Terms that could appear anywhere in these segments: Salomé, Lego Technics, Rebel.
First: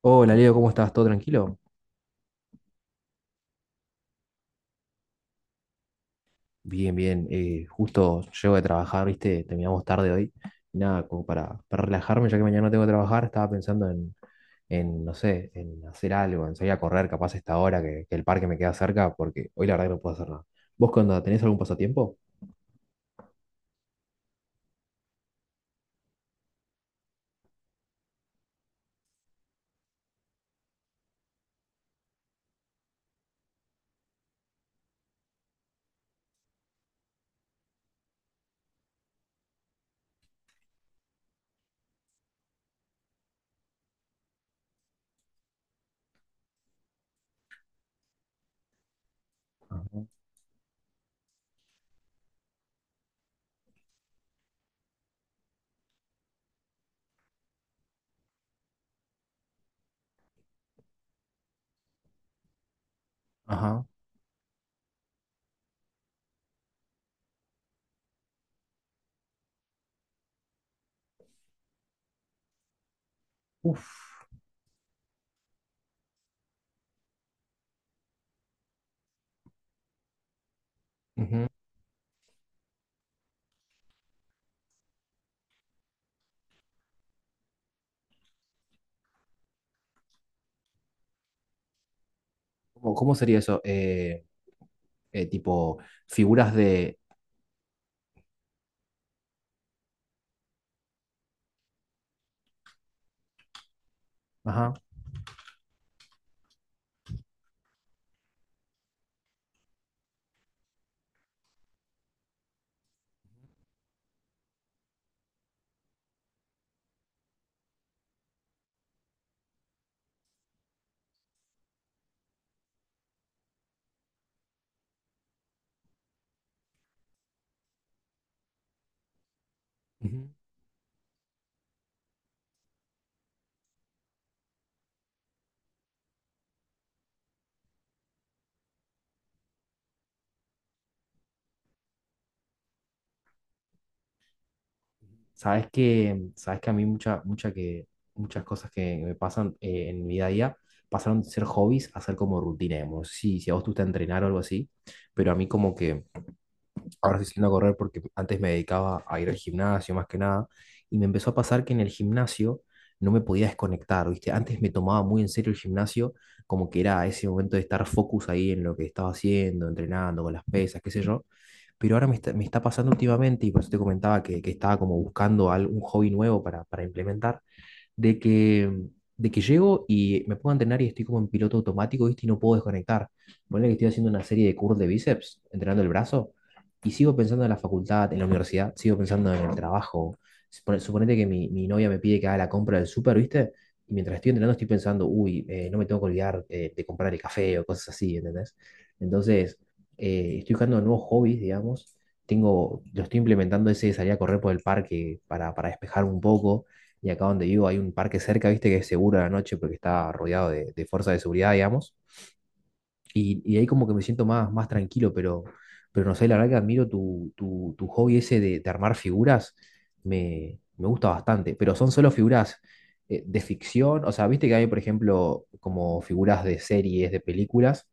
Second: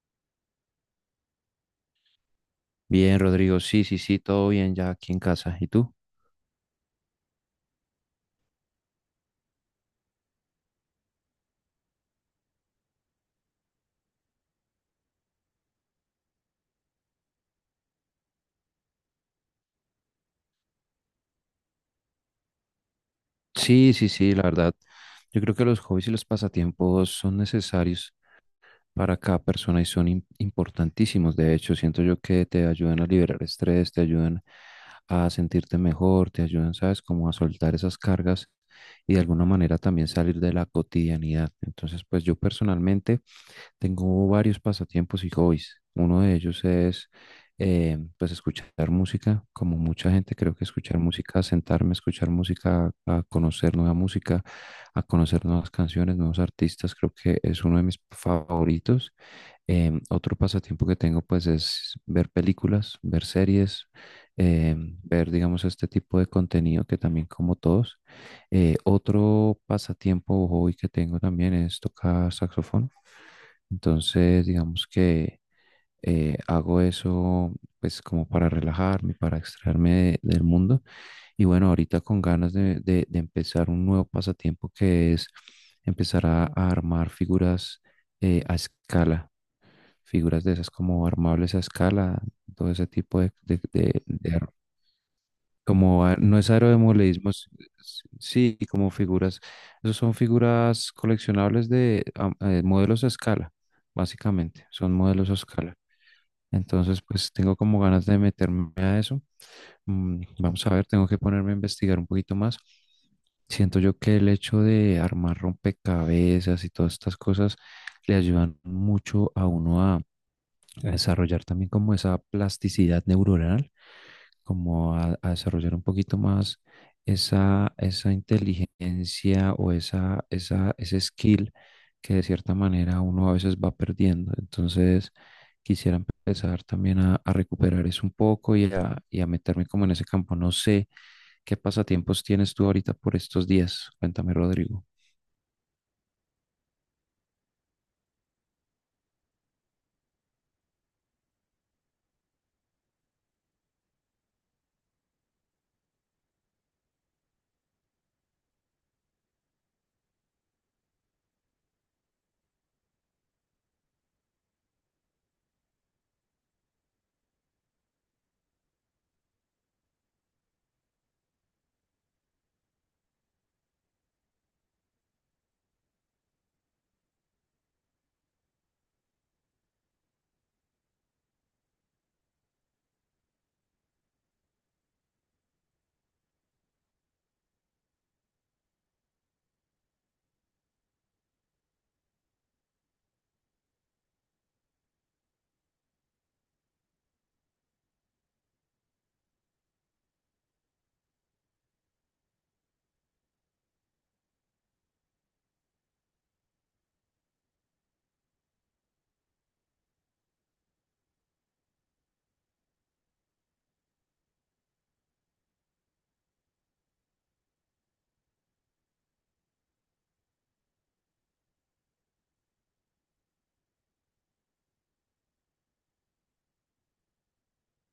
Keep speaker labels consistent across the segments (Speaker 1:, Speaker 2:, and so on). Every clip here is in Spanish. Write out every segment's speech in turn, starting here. Speaker 1: Hola Leo, ¿cómo estás? ¿Todo tranquilo?
Speaker 2: Bien, Rodrigo, sí, sí, sí, todo bien ya aquí en casa. ¿Y tú?
Speaker 1: Bien, bien. Justo llego de trabajar, ¿viste? Terminamos tarde hoy. Y nada, como para relajarme, ya que mañana no tengo que trabajar, estaba pensando no sé, en hacer algo, en salir a correr, capaz a esta hora que el parque me queda cerca, porque hoy la verdad que no puedo hacer nada. ¿Vos cuando tenés algún pasatiempo?
Speaker 2: Sí, sí, sí, la verdad. Yo creo que los hobbies y los pasatiempos son necesarios para cada persona y son importantísimos. De hecho, siento yo que te ayudan a liberar estrés, te ayudan a sentirte mejor, te ayudan, ¿sabes?, como a soltar esas cargas y de alguna manera también salir de la cotidianidad. Entonces, pues yo personalmente, tengo varios pasatiempos y hobbies. Uno de ellos es pues escuchar música, como
Speaker 1: Ajá.
Speaker 2: mucha gente, creo que escuchar música, sentarme a escuchar música, a conocer nueva música, a conocer nuevas canciones, nuevos artistas, creo que es uno de mis favoritos. Otro pasatiempo que tengo pues es ver películas, ver
Speaker 1: Ajá.
Speaker 2: series, ver, digamos, este tipo de contenido que también como todos. Otro pasatiempo o hobby que tengo también es tocar saxofón.
Speaker 1: Uf.
Speaker 2: Entonces, digamos que hago eso pues como para relajarme, para extraerme del mundo. Y
Speaker 1: Ujú.
Speaker 2: bueno, ahorita con ganas de, de empezar un nuevo pasatiempo que es empezar a armar figuras a escala, figuras de esas como armables a escala, todo ese
Speaker 1: Cómo
Speaker 2: tipo
Speaker 1: sería
Speaker 2: de,
Speaker 1: eso?
Speaker 2: de
Speaker 1: Eh, tipo,
Speaker 2: como no es
Speaker 1: Figuras de...
Speaker 2: aerodemorfismo, sí, como figuras. Esos son figuras coleccionables de modelos a escala, básicamente.
Speaker 1: Ajá.
Speaker 2: Son modelos a escala. Entonces, pues tengo como ganas de meterme a eso. Mm, vamos a ver, tengo que ponerme a investigar un poquito más. Siento yo que el hecho de armar rompecabezas y todas estas cosas le ayudan mucho a uno a desarrollar también como esa plasticidad neuronal, como a desarrollar un poquito más esa, esa inteligencia o esa,
Speaker 1: Ujú.
Speaker 2: esa, ese skill que de cierta manera uno a veces va perdiendo. Entonces, quisiera empezar también a recuperar eso un poco y a meterme como en ese campo. No sé qué pasatiempos tienes tú ahorita por estos días. Cuéntame, Rodrigo.
Speaker 1: Sabes que a mí mucha, mucha que, muchas cosas que me pasan en mi día a día pasaron de ser hobbies a ser como rutina, digamos. Sí, si a vos te gusta entrenar o algo así, pero a mí como que ahora estoy saliendo a correr porque antes me dedicaba a ir al gimnasio más que nada, y me empezó a pasar que en el gimnasio no me podía desconectar, ¿viste? Antes me tomaba muy en serio el gimnasio, como que era ese momento de estar focus ahí en lo que estaba haciendo, entrenando, con las pesas, qué sé yo, pero ahora me está pasando últimamente, y por eso te comentaba que estaba como buscando algún hobby nuevo para implementar, de que, de que llego y me pongo a entrenar y estoy como en piloto automático, ¿viste? Y no puedo desconectar. Ponele que estoy haciendo una serie de curls de bíceps, entrenando el brazo, y sigo pensando en la facultad, en la universidad, sigo pensando en el trabajo. Suponete que mi novia me pide que haga la compra del súper, ¿viste? Y mientras estoy entrenando estoy pensando, uy, no me tengo que olvidar de comprar el café o cosas así, ¿entendés? Entonces, estoy buscando nuevos hobbies, digamos. Tengo, lo estoy implementando ese de salir a correr por el parque para despejar un poco. Y acá donde vivo hay un parque cerca, viste, que es seguro a la noche porque está rodeado de fuerzas de seguridad, digamos. Y ahí como que me siento más tranquilo, pero no sé, la verdad que admiro tu hobby ese de armar figuras, me gusta bastante, pero son solo figuras de ficción, o sea, viste que hay, por ejemplo, como figuras de series, de películas,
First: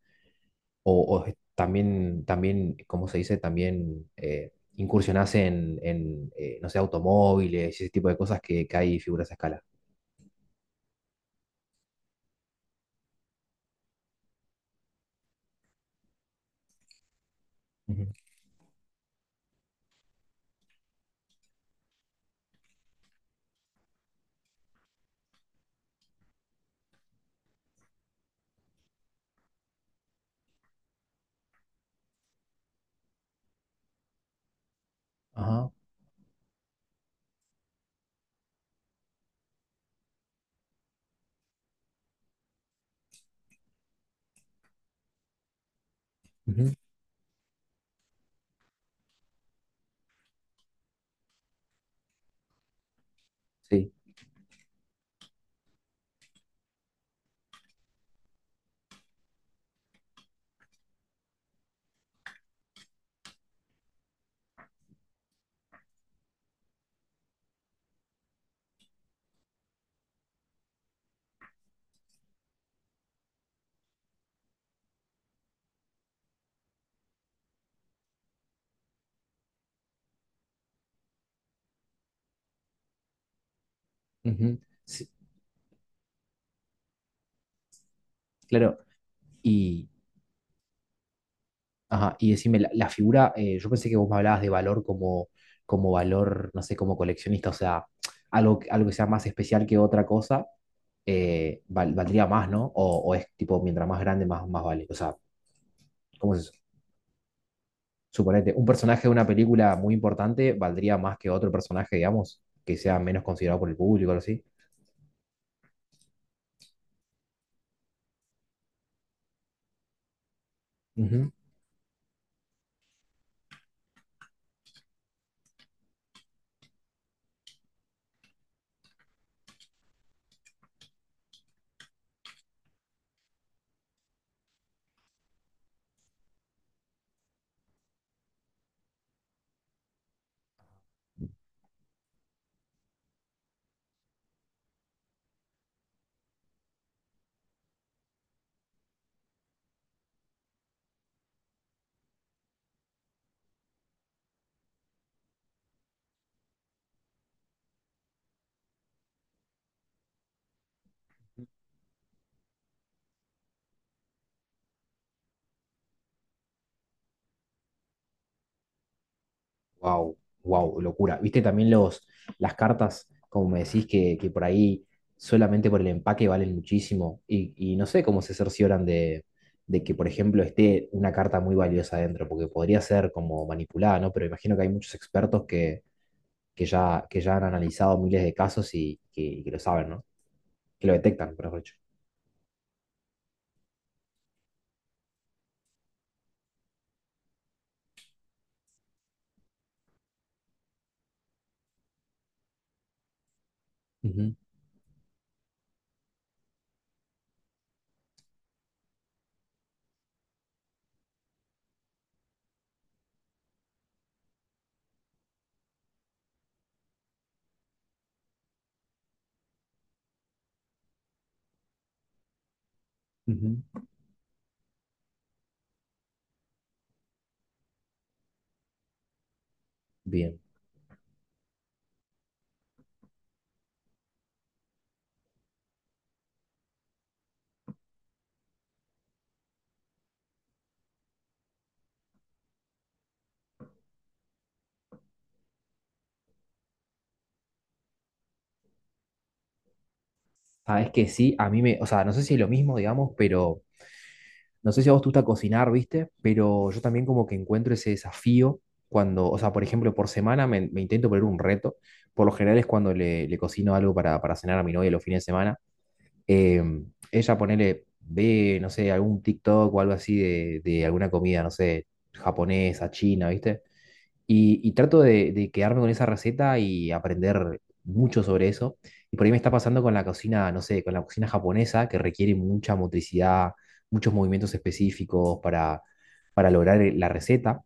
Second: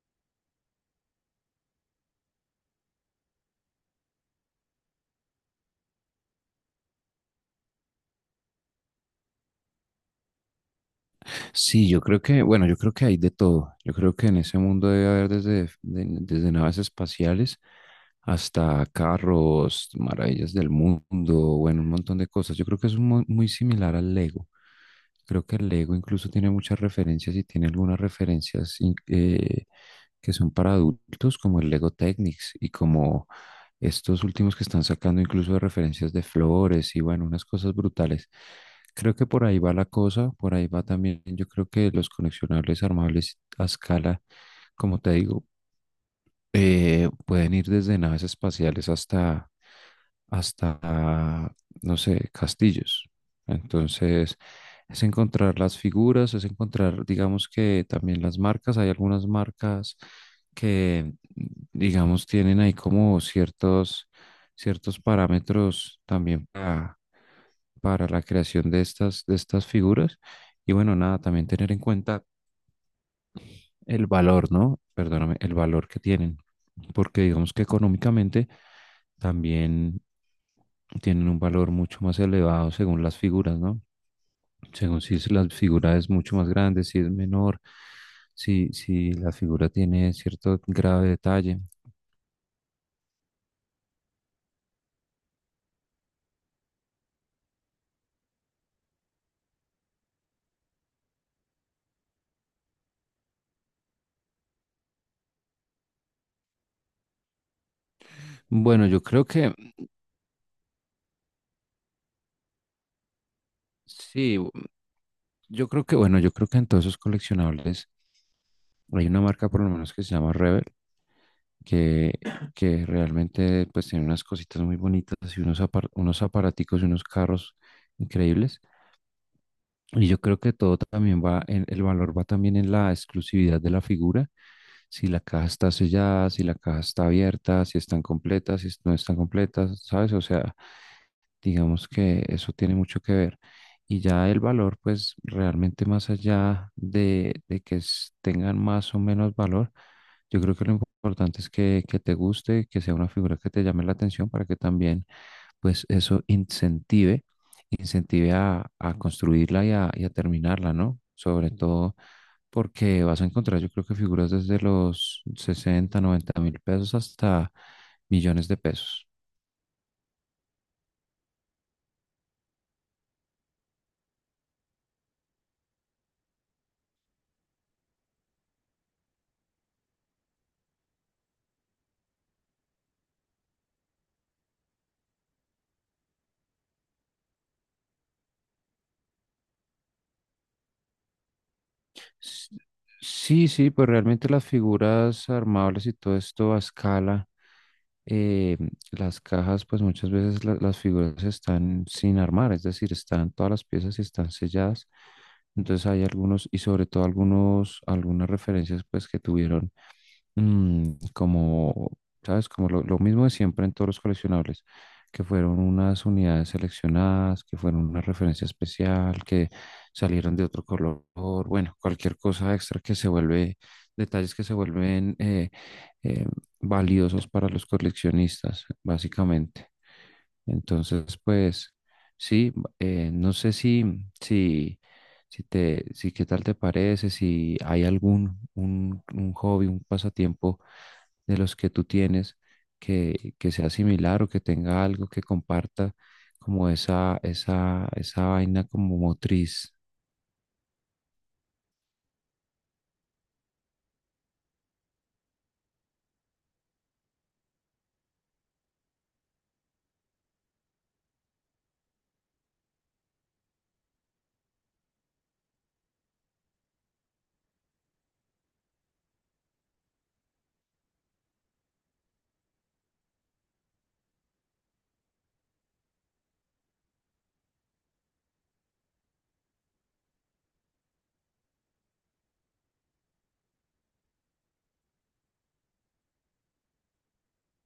Speaker 1: o, también, ¿cómo se dice? También incursionás no sé, automóviles y ese tipo de cosas que hay figuras a escala.
Speaker 2: Sí, yo creo que, bueno, yo creo que hay de todo. Yo creo que en ese mundo debe haber desde, desde naves espaciales hasta carros, maravillas del mundo, bueno, un montón de cosas. Yo creo que es un muy similar al Lego. Creo que el Lego incluso tiene muchas referencias y tiene algunas referencias que son para adultos, como el Lego Technics, y como estos últimos que están sacando incluso de
Speaker 1: Ajá,
Speaker 2: referencias de flores y, bueno, unas cosas brutales. Creo que por ahí va la cosa, por ahí va también, yo creo que los coleccionables armables a escala, como te digo,
Speaker 1: ujú,
Speaker 2: pueden ir desde naves espaciales hasta hasta, no sé, castillos.
Speaker 1: sí,
Speaker 2: Entonces, es encontrar las figuras, es encontrar, digamos, que también las marcas. Hay algunas marcas que, digamos, tienen ahí como ciertos, ciertos parámetros también para la creación de estas figuras. Y bueno, nada, también tener en cuenta el valor, ¿no? Perdóname, el valor que tienen, porque digamos que económicamente también tienen un valor mucho más elevado según las figuras, ¿no?
Speaker 1: ujú,
Speaker 2: Según
Speaker 1: sí,
Speaker 2: si la figura es mucho más grande, si es menor, si,
Speaker 1: claro.
Speaker 2: si la figura
Speaker 1: Y,
Speaker 2: tiene cierto grado de detalle.
Speaker 1: ajá, y decime, la figura, yo pensé que vos me hablabas de valor como, como valor, no sé, como coleccionista, o sea, algo, algo que sea más especial que otra cosa, valdría más, ¿no? O es tipo, mientras más grande, más vale. O sea, ¿cómo es eso? Suponete, un
Speaker 2: Bueno,
Speaker 1: personaje
Speaker 2: yo
Speaker 1: de
Speaker 2: creo
Speaker 1: una
Speaker 2: que,
Speaker 1: película muy importante valdría más que otro personaje, digamos, que sea menos considerado por el público o algo
Speaker 2: sí,
Speaker 1: así.
Speaker 2: yo creo que, bueno, yo creo que en todos esos coleccionables hay una marca por lo menos que se llama Rebel, que, que realmente pues tiene unas cositas muy bonitas y unos, unos aparaticos y unos carros increíbles. Y yo creo que todo también va, el valor va también en la exclusividad de la figura. Si la caja está sellada, si la caja está abierta, si están completas, si no están completas, ¿sabes? O sea, digamos que eso tiene mucho que ver. Y ya el valor, pues realmente más allá de que tengan más o menos valor, yo creo que lo importante es que te guste, que sea una figura que te llame la atención, para que también, pues eso incentive a construirla y a terminarla, ¿no? Sobre todo porque vas a encontrar, yo creo que, figuras desde los 60, 90 mil pesos hasta millones de pesos.
Speaker 1: Wow, wow, locura. ¿Viste también los, las cartas, como me decís, que por ahí solamente por el empaque valen muchísimo? Y no sé cómo se cercioran de que, por ejemplo, esté una carta muy valiosa adentro, porque podría ser como manipulada, ¿no? Pero imagino que hay muchos expertos que ya han analizado miles de casos y que lo saben, ¿no? Que lo detectan, por dicho.
Speaker 2: S- Sí, sí, pues realmente las figuras armables y todo esto a escala, eh, las cajas, pues muchas veces las figuras están sin armar, es decir, están todas las piezas y están
Speaker 1: Ujú,
Speaker 2: selladas. Entonces hay algunos, y sobre todo algunos, algunas referencias, pues, que tuvieron como, ¿sabes? Como lo mismo de siempre en todos los coleccionables, que fueron unas unidades seleccionadas, que fueron una referencia especial, que salieron de otro color, bueno, cualquier cosa extra que se vuelve,
Speaker 1: ujú.
Speaker 2: detalles que se vuelven eh, valiosos para los coleccionistas, básicamente.
Speaker 1: Bien.
Speaker 2: Entonces, pues, sí, no sé si, si, si te, si qué tal te parece, si hay algún un hobby, un pasatiempo de los que tú tienes que sea similar o que tenga algo que comparta como esa vaina como motriz.
Speaker 1: Sabes que sí, o sea, no sé si es lo mismo, digamos, pero no sé si a vos te gusta cocinar, ¿viste? Pero yo también como que encuentro ese desafío cuando, o sea, por ejemplo, por semana me intento poner un reto. Por lo general es cuando le cocino algo para cenar a mi novia los fines de semana. Em, ella ponele, ve, no sé, algún TikTok o algo así de alguna comida, no sé, japonesa, china, ¿viste? Y trato de quedarme con esa receta y aprender mucho sobre eso. Y por ahí me está pasando con la cocina, no sé, con la cocina japonesa, que requiere mucha motricidad, muchos movimientos específicos para lograr la receta.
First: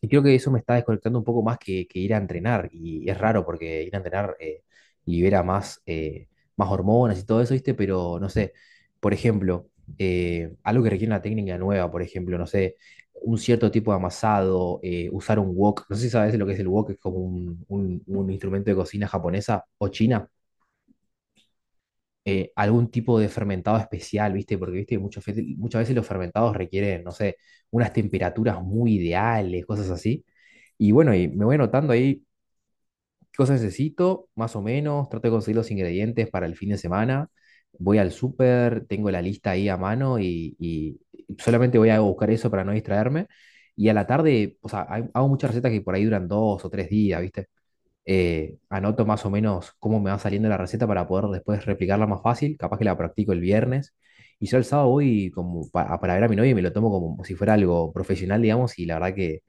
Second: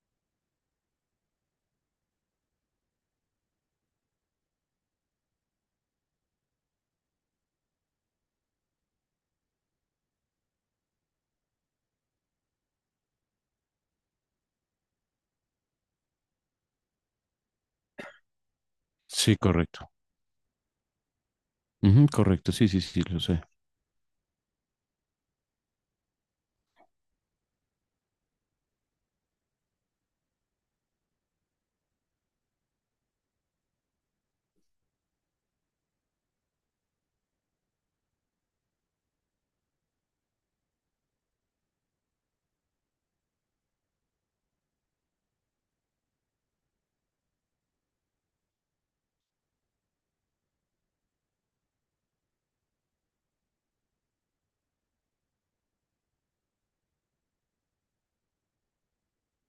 Speaker 1: Y creo que eso me está desconectando un poco más que ir a entrenar. Y es raro porque ir a entrenar libera más hormonas y todo eso, ¿viste? Pero no sé, por ejemplo, algo que requiere una técnica nueva, por ejemplo, no sé, un cierto tipo de amasado, usar un wok. No sé si sabes lo que es el wok, es como un instrumento de cocina
Speaker 2: Sí,
Speaker 1: japonesa o
Speaker 2: correcto.
Speaker 1: china,
Speaker 2: Ujú, correcto, sí, sí,
Speaker 1: algún
Speaker 2: sí,
Speaker 1: tipo
Speaker 2: lo
Speaker 1: de
Speaker 2: sé.
Speaker 1: fermentado especial, ¿viste? Porque, ¿viste? Muchas veces los fermentados requieren, no sé, unas temperaturas muy ideales, cosas así. Y bueno, y me voy anotando ahí qué cosas necesito, más o menos, trato de conseguir los ingredientes para el fin de semana, voy al súper, tengo la lista ahí a mano y solamente voy a buscar eso para no distraerme. Y a la tarde, o sea, hago muchas recetas que por ahí duran dos o tres días, ¿viste? Anoto más o menos cómo me va saliendo la receta para poder después replicarla más fácil, capaz que la practico el viernes, y yo el sábado voy como ver a mi novia y me lo tomo como si fuera algo profesional, digamos, y la verdad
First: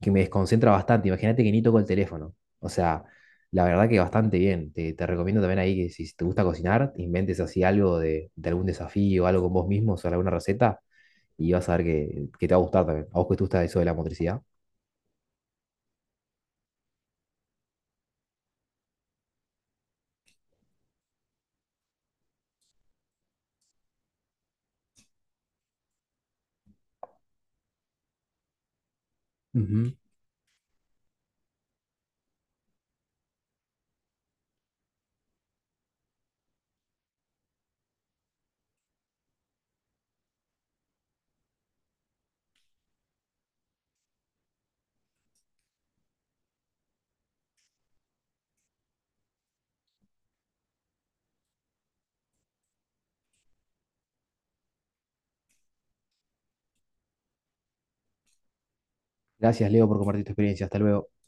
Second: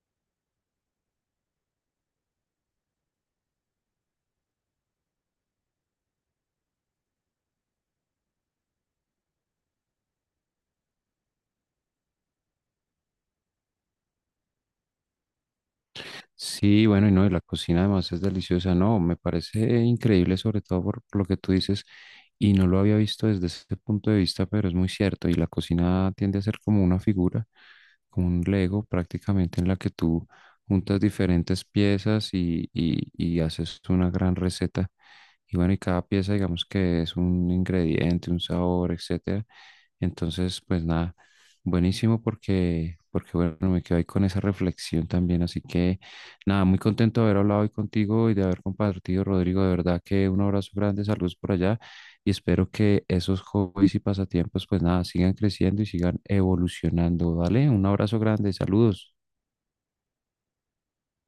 Speaker 1: que me desconcentra bastante, imagínate que ni toco el teléfono, o sea, la verdad que bastante bien, te recomiendo también ahí que si te gusta cocinar, inventes así algo de algún desafío, algo con vos mismo, o sea, alguna receta, y vas a ver que te va a gustar también, a vos que te gusta eso de la motricidad.
Speaker 2: Sí, bueno, y no, y la cocina además es deliciosa, no, me parece increíble sobre todo por lo que tú dices, y no lo había visto desde ese punto de vista, pero es muy cierto, y la cocina tiende a ser como una figura, como un Lego prácticamente en la que
Speaker 1: Ujú.
Speaker 2: tú juntas diferentes piezas y haces una gran receta, y bueno, y cada pieza, digamos, que es un ingrediente, un sabor, etcétera. Entonces, pues nada, buenísimo porque, porque bueno, me quedo ahí con esa reflexión también, así que nada, muy contento de haber hablado hoy contigo y de haber compartido, Rodrigo. De verdad que un abrazo grande, saludos por allá, y espero que esos hobbies y pasatiempos, pues nada, sigan creciendo y sigan evolucionando. Dale, un abrazo grande, saludos.
Speaker 1: Gracias, Leo, por compartir tu experiencia, hasta luego.